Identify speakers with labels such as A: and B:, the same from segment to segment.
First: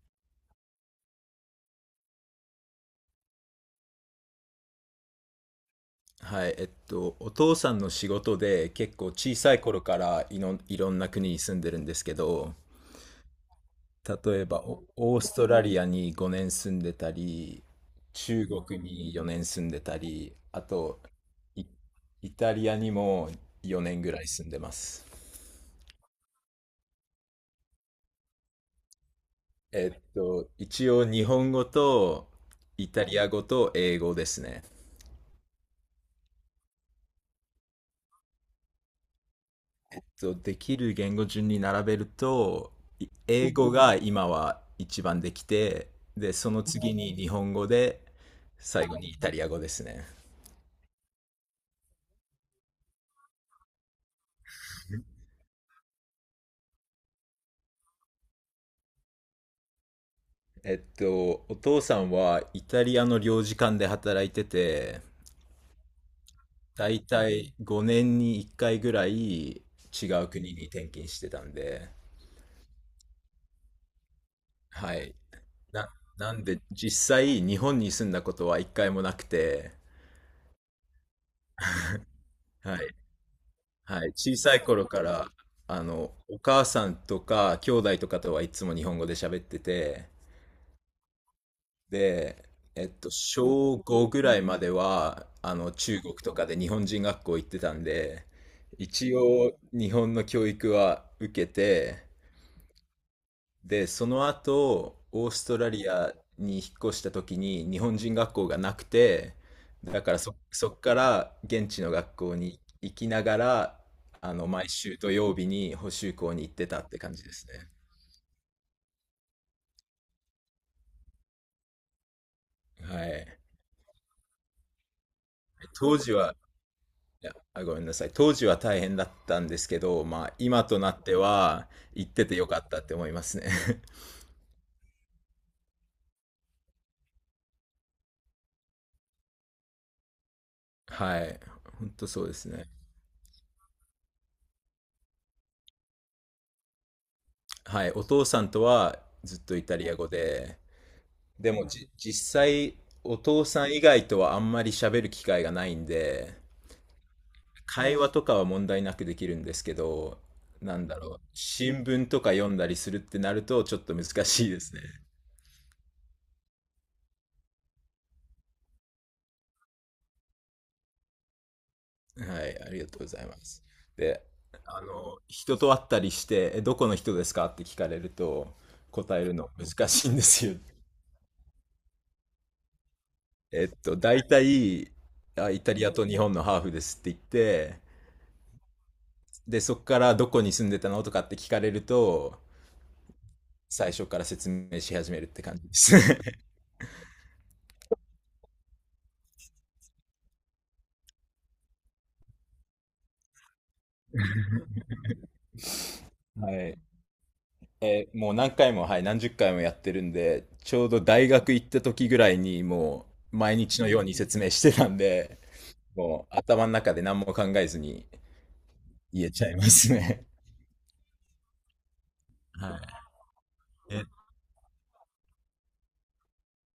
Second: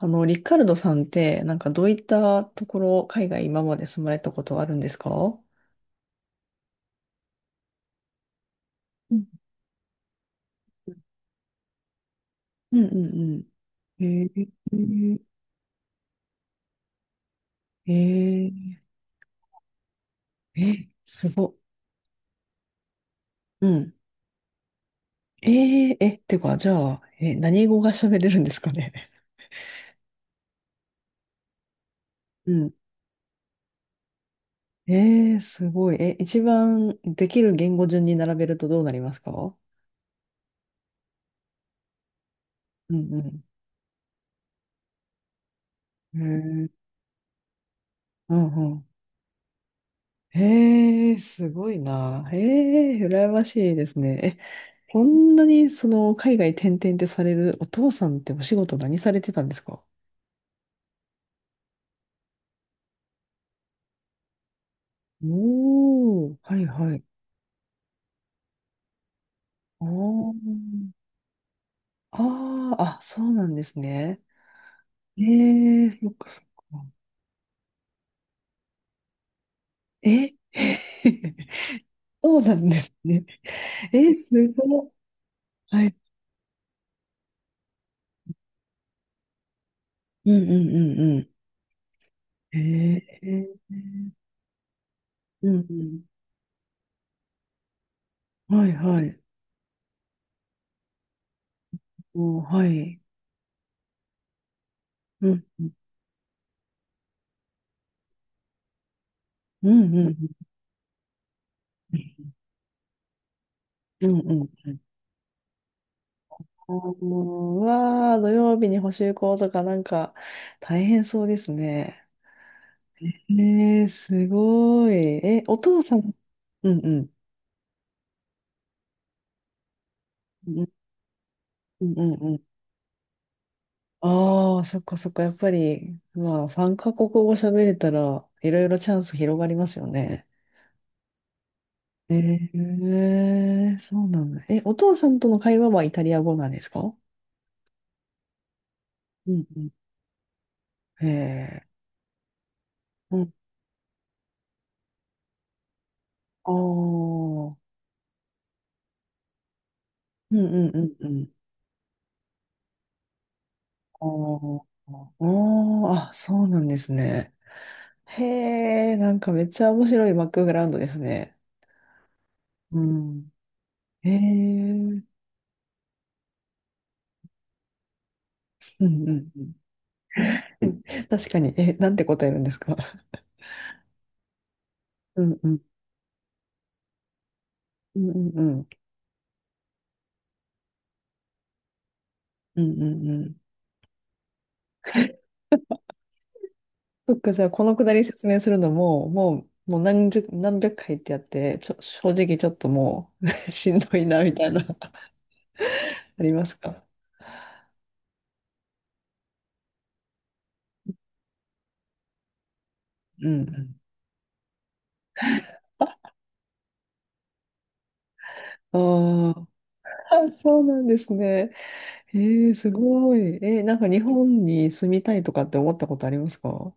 A: リカルドさんって、なんかどういったところ、海外今まで住まれたことあるんですか？う
B: はい、お父さんの仕事で結構小
A: ん
B: さい頃からいろんな国に住んでるんですけど、
A: うんうんうん。え
B: 例え
A: ー、
B: ばオーストラリアに5年住んでたり、中
A: え
B: 国に4年住んでたり、
A: ー、
B: あ
A: え、
B: と
A: すご。
B: イ、イタリアにも
A: うん。
B: 4年ぐらい住んでます。
A: えー、え、てか、じゃあ、え、何語が喋れるんですかね。
B: えっと、一応日本語と
A: うん。
B: イタリア語と英語ですね。
A: えー、すごい。え、一番できる言語順に並べるとどうなりますか？
B: そうできる言語順に並べると
A: うん
B: 英語が今は一番できて、
A: う
B: でそ
A: ん。
B: の
A: えー、
B: 次に日本語で、
A: うんう
B: 最
A: ん。
B: 後にイタリア語ですね。
A: へえ、すごいな。へえ、羨ましいですね。え、こんなにその海外転々ってされるお父さんってお仕事何されてたんですか？
B: えっと、お父さんはイタリアの領事館で働いてて、
A: おー、はい
B: だ
A: は
B: い
A: い。
B: たい5年に1回ぐらい違
A: あ
B: う
A: ー
B: 国に転勤してたんで、
A: あー、あ、そうなんですね。
B: はい
A: え
B: な、
A: え、そっか
B: な
A: そ
B: ん
A: っ
B: で
A: か。
B: 実際日本に住んだことは1回もなくて。
A: え そうなんで
B: はい、
A: すね。
B: はい、
A: え、す
B: 小さい
A: ご
B: 頃
A: い。
B: から、あ
A: はい。
B: の、お母さんとか兄弟とかとはいつも日本語で喋ってて、
A: うんうんうんうん。
B: で、えっと、
A: へえ、
B: 小5ぐらいまでは、
A: う
B: あ
A: ん
B: の、
A: う
B: 中国とかで日本人学校行ってたんで、
A: ん。はいは
B: 一
A: い。
B: 応日本の教育は受けて、
A: おー、はい。
B: で、その後、オ
A: う
B: ー
A: ん
B: スト
A: う
B: ラ
A: ん
B: リアに引っ越した時に日本人学校がなくて、
A: うん
B: だ
A: う
B: か
A: ん
B: らそっから現地の学
A: う
B: 校に行きながら、
A: んう
B: あの、
A: ん
B: 毎
A: うん。
B: 週土曜日に補習校に行って
A: あー、
B: たって感じです
A: う
B: ね。
A: わあ、土曜日に補習校とかなんか大変そうですね。
B: は
A: え
B: い。
A: ー、すごい。え、お父さ
B: 当
A: ん、
B: 時は、
A: うんうん。
B: いや、あ、ごめんなさい。当時は大変だったんですけど、まあ、
A: う
B: 今
A: ん
B: となっては
A: うんう
B: 行っ
A: ん
B: て
A: う
B: て
A: ん。
B: よかったって思いますね。
A: ああ、そっかそっか。やっぱり、まあ、3カ国語喋れたら、いろいろチャンス広がりますよね。
B: はい。本当
A: え
B: そうですね。
A: ー、そうなんだ。え、お父さんとの会話はイタリア語なんですか？
B: はい。お父さんとは
A: う
B: ずっ
A: ん
B: と
A: う
B: イ
A: ん。
B: タリア語で、
A: へ
B: で
A: え、
B: もじ、実際、お
A: うん。
B: 父さん以外とはあんまり喋る機会がないんで、
A: ああ、
B: 会話とかは問題なくできるんですけど、
A: うんうん
B: な
A: う
B: ん
A: ん
B: だ
A: う
B: ろう、
A: ん。
B: 新聞とか読んだりするってなると、ちょっと
A: あ
B: 難しいで
A: ー
B: すね。
A: あー、あ、そうなんですね。へえ、なんかめっちゃ面白いバックグラウンドですね。
B: はい、あ
A: う
B: りがとうござい
A: ん。
B: ます。
A: へ
B: で、
A: え、
B: あ
A: うん
B: の、人と会ったりして、え、どこの人ですかって聞かれると、
A: う
B: 答え
A: ん
B: る
A: う
B: の
A: ん。
B: 難しいんですよ。
A: うん、確かに、え、なんて答えるんですか？
B: えっと、大体、
A: うんう
B: あ、
A: ん。
B: イタリアと日本のハーフですって言って、
A: うんうんうん。
B: で、そこからどこに住んでたのとかって聞かれると、
A: うんうんうん。
B: 最初から説明し始めるって感じで す。
A: そっか、じゃあ、このくだり説明するのも、もう何十、何百回ってやって、正直ちょっともう しんどいな、みたいな、ありま
B: は
A: す
B: い。
A: か？
B: えー、もう何回も、はい、何十回もやってるんで、ちょうど大学行った時ぐらいにも
A: う
B: う
A: んう
B: 毎日
A: ん。
B: のように説明してたんで、もう頭の中で何も考えずに
A: あ
B: 言えち
A: ー、
B: ゃいますね。
A: あ、そうなんですね。へえ、す
B: は
A: ごい。えなんか
B: い。
A: 日
B: え、
A: 本に住みたいとかって思ったことありますか？う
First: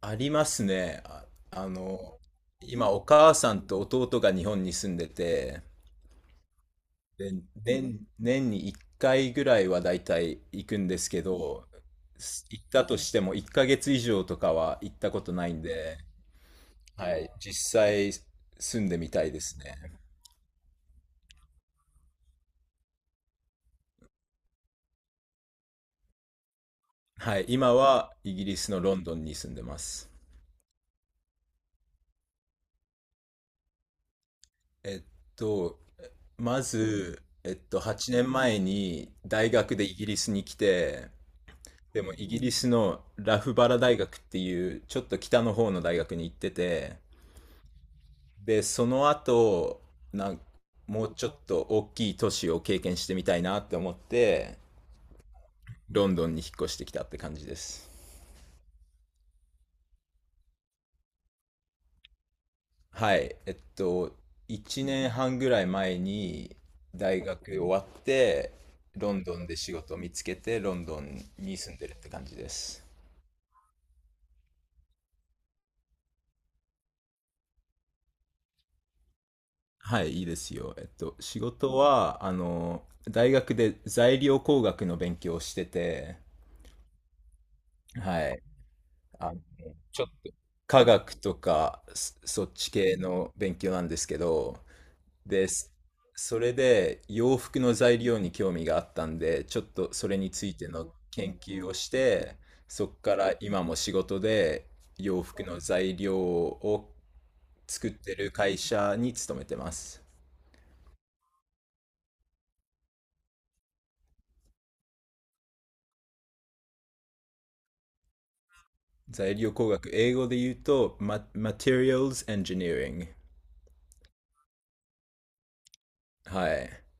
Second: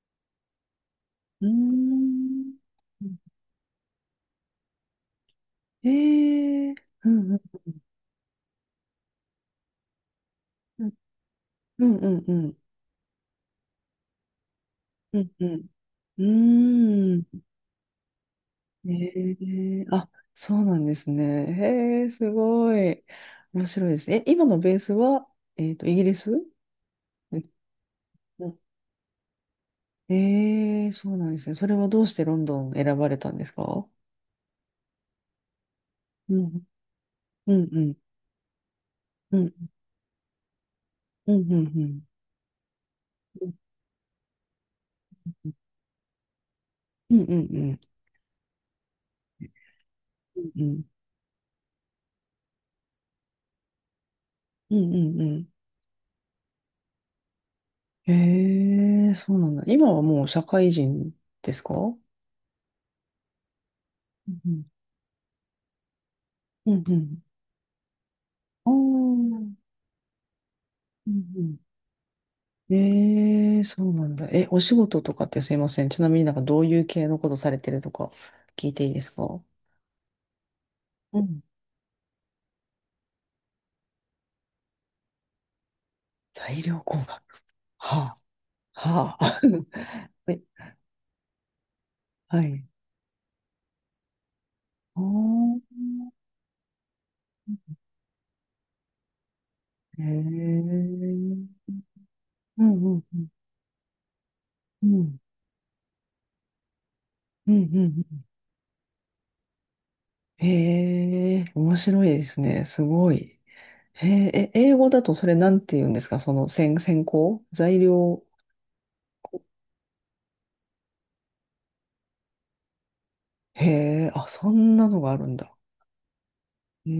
B: ありますね。あ、
A: ー
B: あの、
A: ん。
B: 今お母さんと弟が日本に住んでて、
A: ええ、うん
B: で、
A: うん
B: 年に1回ぐらいはだいたい行く
A: う
B: ん
A: ん
B: ですけど、
A: うんうんうん
B: 行ったとしても1ヶ月以上とかは行った
A: う
B: こ
A: ん
B: と
A: う
B: ないん
A: ん
B: で、
A: う
B: は
A: ー
B: い、
A: ん、
B: 実際住ん
A: え
B: でみたいですね。
A: え、あ、そうなんですね。へえ、すごい。面白いです。え、今のベースは、イギリスで
B: はい、
A: すか？
B: 今はイギリスのロンドンに住んでます。
A: ええ、そうなんですね。それはどうしてロンドン選ばれたんですか？
B: えっと、
A: うん
B: まず、え
A: う
B: っ
A: んう
B: と、
A: ん
B: 8年前に
A: う
B: 大
A: ん
B: 学でイギリスに来て、
A: うんうんうん
B: でもイギリスのラ
A: うん
B: フバラ大学っていうちょっと北の方の大学に行ってて、
A: うんうん
B: で、その後、な
A: う
B: ん
A: ん。
B: もうちょっと大きい都市を経験してみたいなって思って、
A: うんうんうん。
B: ロンドンに引っ越してきたって感じです。
A: へえ、そうなんだ。今はもう社会人ですか？
B: はい。えっと、
A: うんうん。
B: 1年半ぐらい前に
A: うんう
B: 大
A: ん。
B: 学終わって、
A: あ
B: ロンドン
A: あ。
B: で仕事を見つけて、ロンド
A: うん
B: ン
A: うん。
B: に住んでるって感じです。
A: ええ、そうなんだ。え、お仕事とかってすいません。ちなみになんかどういう系のことされてるとか聞いていいですか？
B: はい、いいですよ。えっと、
A: う
B: 仕
A: ん。
B: 事は、あの、大学で材料工学の勉強をしてて、
A: 材料工学。は
B: はい。
A: あ、は
B: あ
A: あ。はい。
B: 科学とか
A: は
B: そっ
A: い。
B: ち系の勉強なんですけど、
A: あ
B: で、
A: あ。
B: それで洋服の材料に興味があったんで、ちょっと
A: へえ。
B: それについての研究
A: う
B: を
A: ん
B: して、
A: うん
B: そこか
A: うん。
B: ら今も仕事で
A: うん
B: 洋服の材料を
A: うんう
B: 作って
A: ん。
B: る会社に勤めてます。
A: へえ、面白いですね。すごい。へえ、え、英語だとそれなんて言うんですか？その先行材料。
B: 材料工学、英語で言うと、Materials Engineering。
A: へえ、あ、そんなのがあるんだ。
B: はい。
A: へ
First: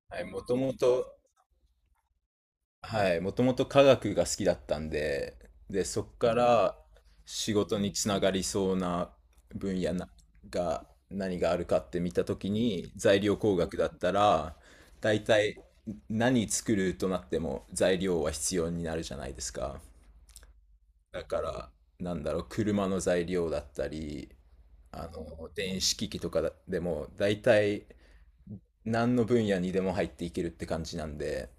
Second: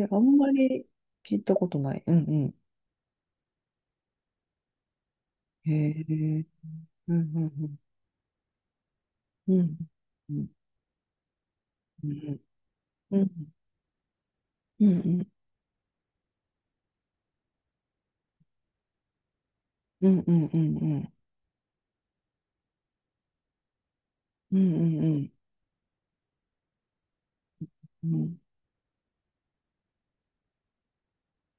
A: え、あ
B: はい、
A: ん
B: も
A: ま
B: とも
A: り
B: と、
A: 聞いたことない。うんう
B: はい、もともと科学が好きだったんで、
A: ん。
B: で、
A: へ
B: そこか
A: え、
B: ら
A: うんう
B: 仕
A: ん
B: 事につながりそうな
A: うん。
B: 分野な
A: うんうん
B: が何があるかって
A: う
B: 見たと
A: ん
B: きに、
A: う
B: 材
A: ん
B: 料工学だったら、
A: う
B: 大
A: ん
B: 体何作るとなっても材料は必要になるじゃないですか。
A: うんうんうんうん
B: だから、なんだろう、車の材料だったり、
A: う
B: あ
A: ん
B: の、電子機器とかでも、大体
A: うん。
B: 何の分野にでも入っていけるって感じなんで、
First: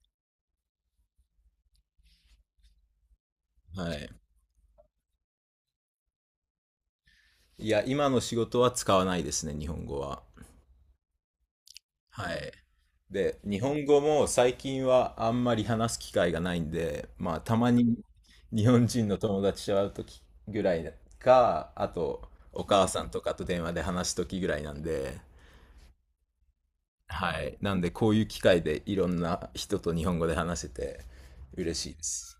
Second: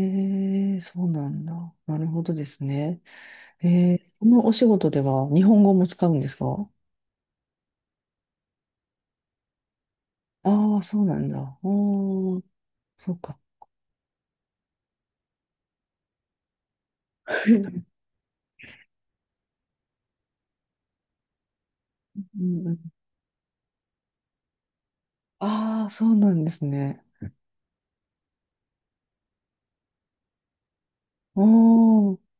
A: へえ、そうなんだ。なるほどですね。
B: は
A: えー、
B: い。
A: そのお仕事では日本語も使うんですか？
B: いや、今の仕事は使わないですね、日本語は。
A: ああ、そうなんだ。
B: は
A: おー、
B: い。
A: そうか。
B: で、日本語も最近はあんまり話す機会がないんで、まあ、たま に日本人の友達と会う時ぐらいか、あと、
A: う
B: お
A: んうん、
B: 母さんとかと電話で話す時ぐらいなんで、
A: ああ、そうなんですね。
B: はい。なんで、こういう機会でいろんな人と日本語で話せて嬉しいで
A: おー、
B: す。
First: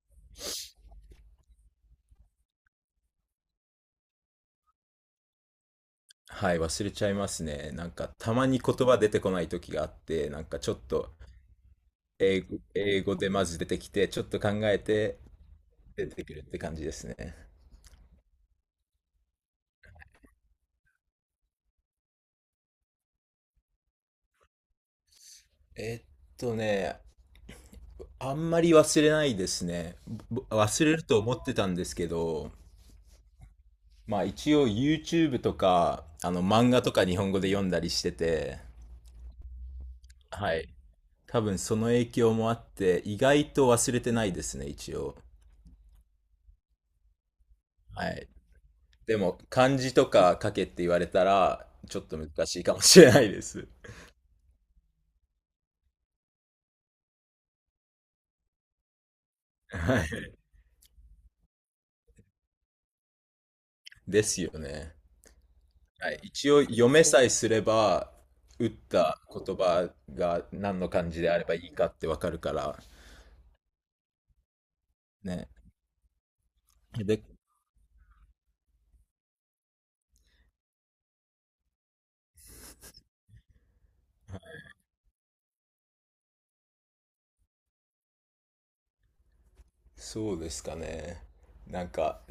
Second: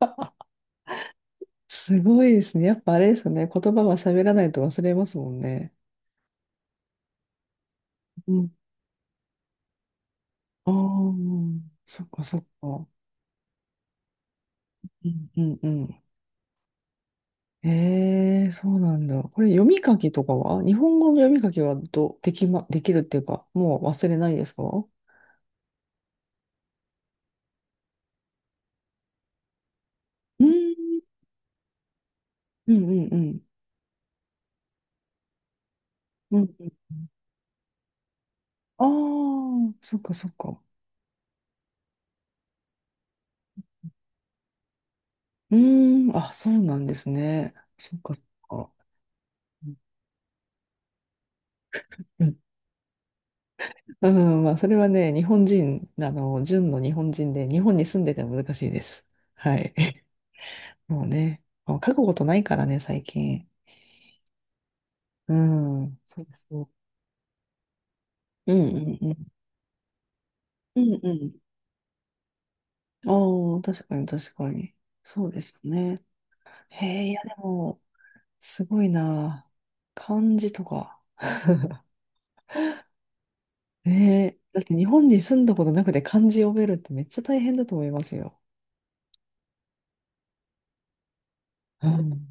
A: すごいですね。やっぱあれですよね。言葉は喋らないと忘れますもんね。
B: はい、忘れちゃいますね。なんか、
A: う
B: たま
A: ん。
B: に言葉出てこない時があって、なんかち
A: あ
B: ょっと
A: あ、そっかそっか。
B: 英語でまず出てきて、ちょっと考え
A: う
B: て、
A: んうんうん。
B: 出てくるって感じですね。
A: ええ、そうなんだ。これ読み書きとかは日本語の読み書きはど、できま、できるっていうか、もう忘れないですか？う
B: えっとね、あんまり忘れないですね。忘れ
A: ん
B: ると思ってたんですけど、
A: うんうんうん。
B: まあ一応 YouTube とか、あ
A: う
B: の
A: んう
B: 漫画と
A: ん。
B: か日本語で読んだりしてて、
A: ああ、そっかそっ
B: は
A: か。
B: い。多分その影響もあって、意外と忘れてないですね、一応。
A: うーん、あ、そうなんですね。そっ
B: は
A: かそっ
B: い。
A: か。
B: でも漢字とか書けって言われたら、ちょっと
A: うん、
B: 難しいかもしれないです。
A: うん、まあ、それはね、日本人、純の日本人で、日本に住んでても難しいです。はい。
B: はい。
A: もうね、もう書くことないからね、最近。
B: ですよね。
A: うん、
B: はい、
A: そうです
B: 一応
A: ね。そ
B: 読めさえすれば
A: う、うん
B: 打っ
A: うんう
B: た
A: ん。
B: 言葉が
A: う
B: 何の
A: ん
B: 漢
A: う
B: 字で
A: ん。
B: あればいいかってわかるから
A: ああ、確かに確かに。そうで
B: ね。
A: すよね。へえ、い
B: で、
A: やでも、すごいな。漢字とか。ねえ。だって日本に住んだことなくて漢字読めるってめっちゃ大変だと思いますよ。
B: そうですかね。なんか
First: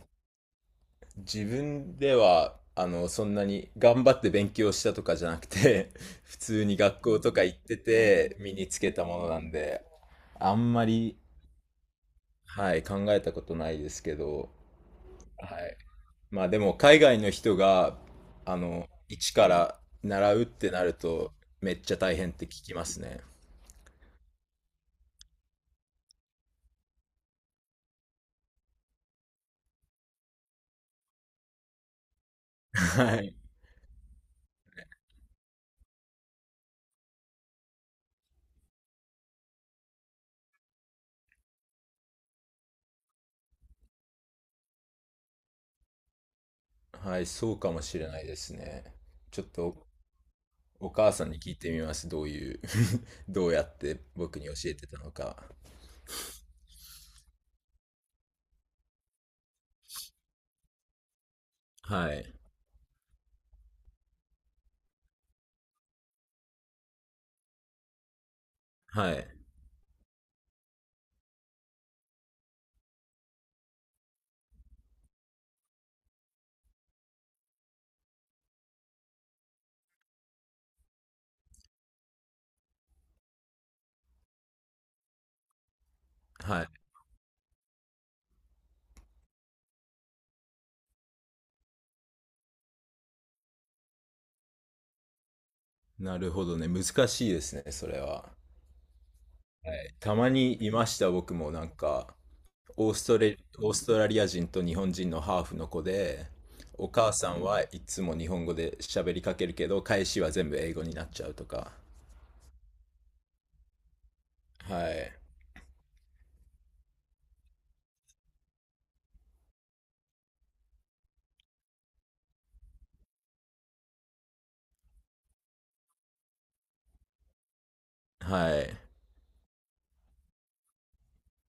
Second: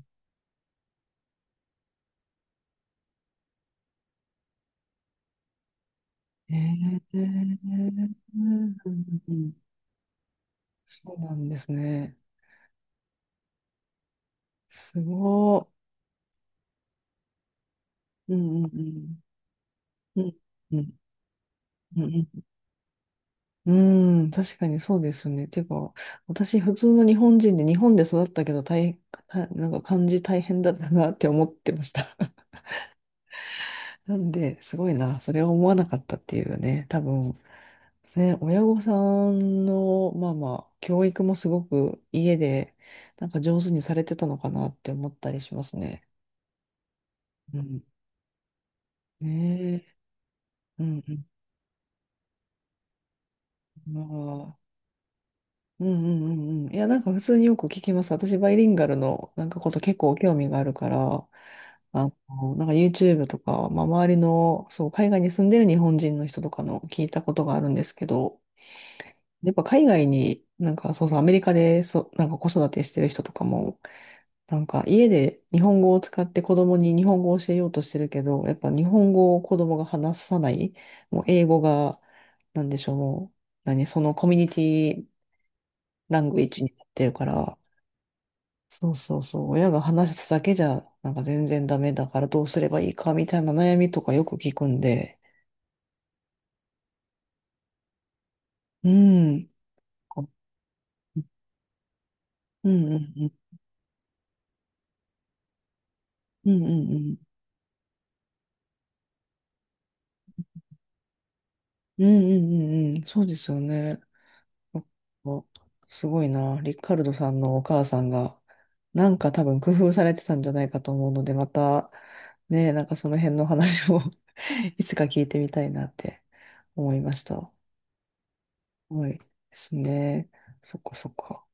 B: 自分ではあのそんなに頑張って勉強したとかじゃなくて 普
A: え
B: 通に
A: ー、
B: 学
A: う
B: 校とか行
A: ん
B: ってて
A: う
B: 身に
A: ん
B: つ
A: う
B: けたものなん
A: ん、
B: であんま
A: そう
B: り、
A: なんですね。
B: はい、考えたことないですけど、
A: す
B: は
A: ご
B: い、まあでも海外の人が
A: い。う
B: あ
A: んう
B: の
A: ん
B: 一から
A: う
B: 習
A: ん。
B: うって
A: う
B: な
A: ん
B: るとめっちゃ
A: うんう
B: 大
A: ん
B: 変って聞きますね。
A: うん、うん、確かにそうですね。てか、私、普通の日本人で、日本で育ったけど大変、なんか漢字大変だったなって思ってました。
B: はい。
A: なんで、すごいな、それは思わなかったっていうね、多分、ね、親御さんの、まあまあ、教育もすごく家で、なんか上手にされてたのかなって思ったりしますね。
B: はい、そ
A: う
B: うかも
A: ん。
B: しれないですね。ちょっ
A: ね
B: と
A: え。う
B: お
A: んう
B: 母
A: ん。
B: さんに聞いてみます。どういう どうやっ
A: ま
B: て僕に教
A: あ、
B: えてたのか。
A: うんうんうんうん。いや、なんか普通によく聞きます。私、バイリンガルのなんかこと結構興味があるから、
B: はい。
A: なんか YouTube とか、まあ、周りの、そう、海外に住んでる日本人の人とかの聞いたことがあるんですけど、
B: はい。
A: やっぱ海外になんか、そうそう、アメリカで、そう、なんか子育てしてる人とかもなんか家で日本語を使って子供に日本語を教えようとしてるけど、やっぱ日本語を子供が話さない、もう英語が、なんでしょう、もう、何、そのコミュニティラングエッ
B: は
A: ジ
B: い。
A: になってるから、そうそうそう、親が話すだけじゃ、なんか全然ダメだからどうすればいいかみたいな悩みとかよく聞くんで、
B: なるほどね。難しいですね、それは。
A: うん、
B: た
A: う
B: ま
A: ん
B: にいました、僕もなんか、
A: うんうん、
B: オーストラリア人と日本人のハーフの子で、
A: うんうん
B: お
A: う
B: 母
A: ん、
B: さんはいつも日本語で喋りかけるけど、返しは全部英語になっちゃうとか。
A: うんうんうんうん、そうですよね。
B: はい。
A: おすごいな。リカルドさんのお母さんが、なんか多分工夫されてたんじゃないかと思うので、また、ね、なんかその辺の話を いつか聞いてみたいなって思いました。
B: はい。
A: はい。ですね。そっかそっか。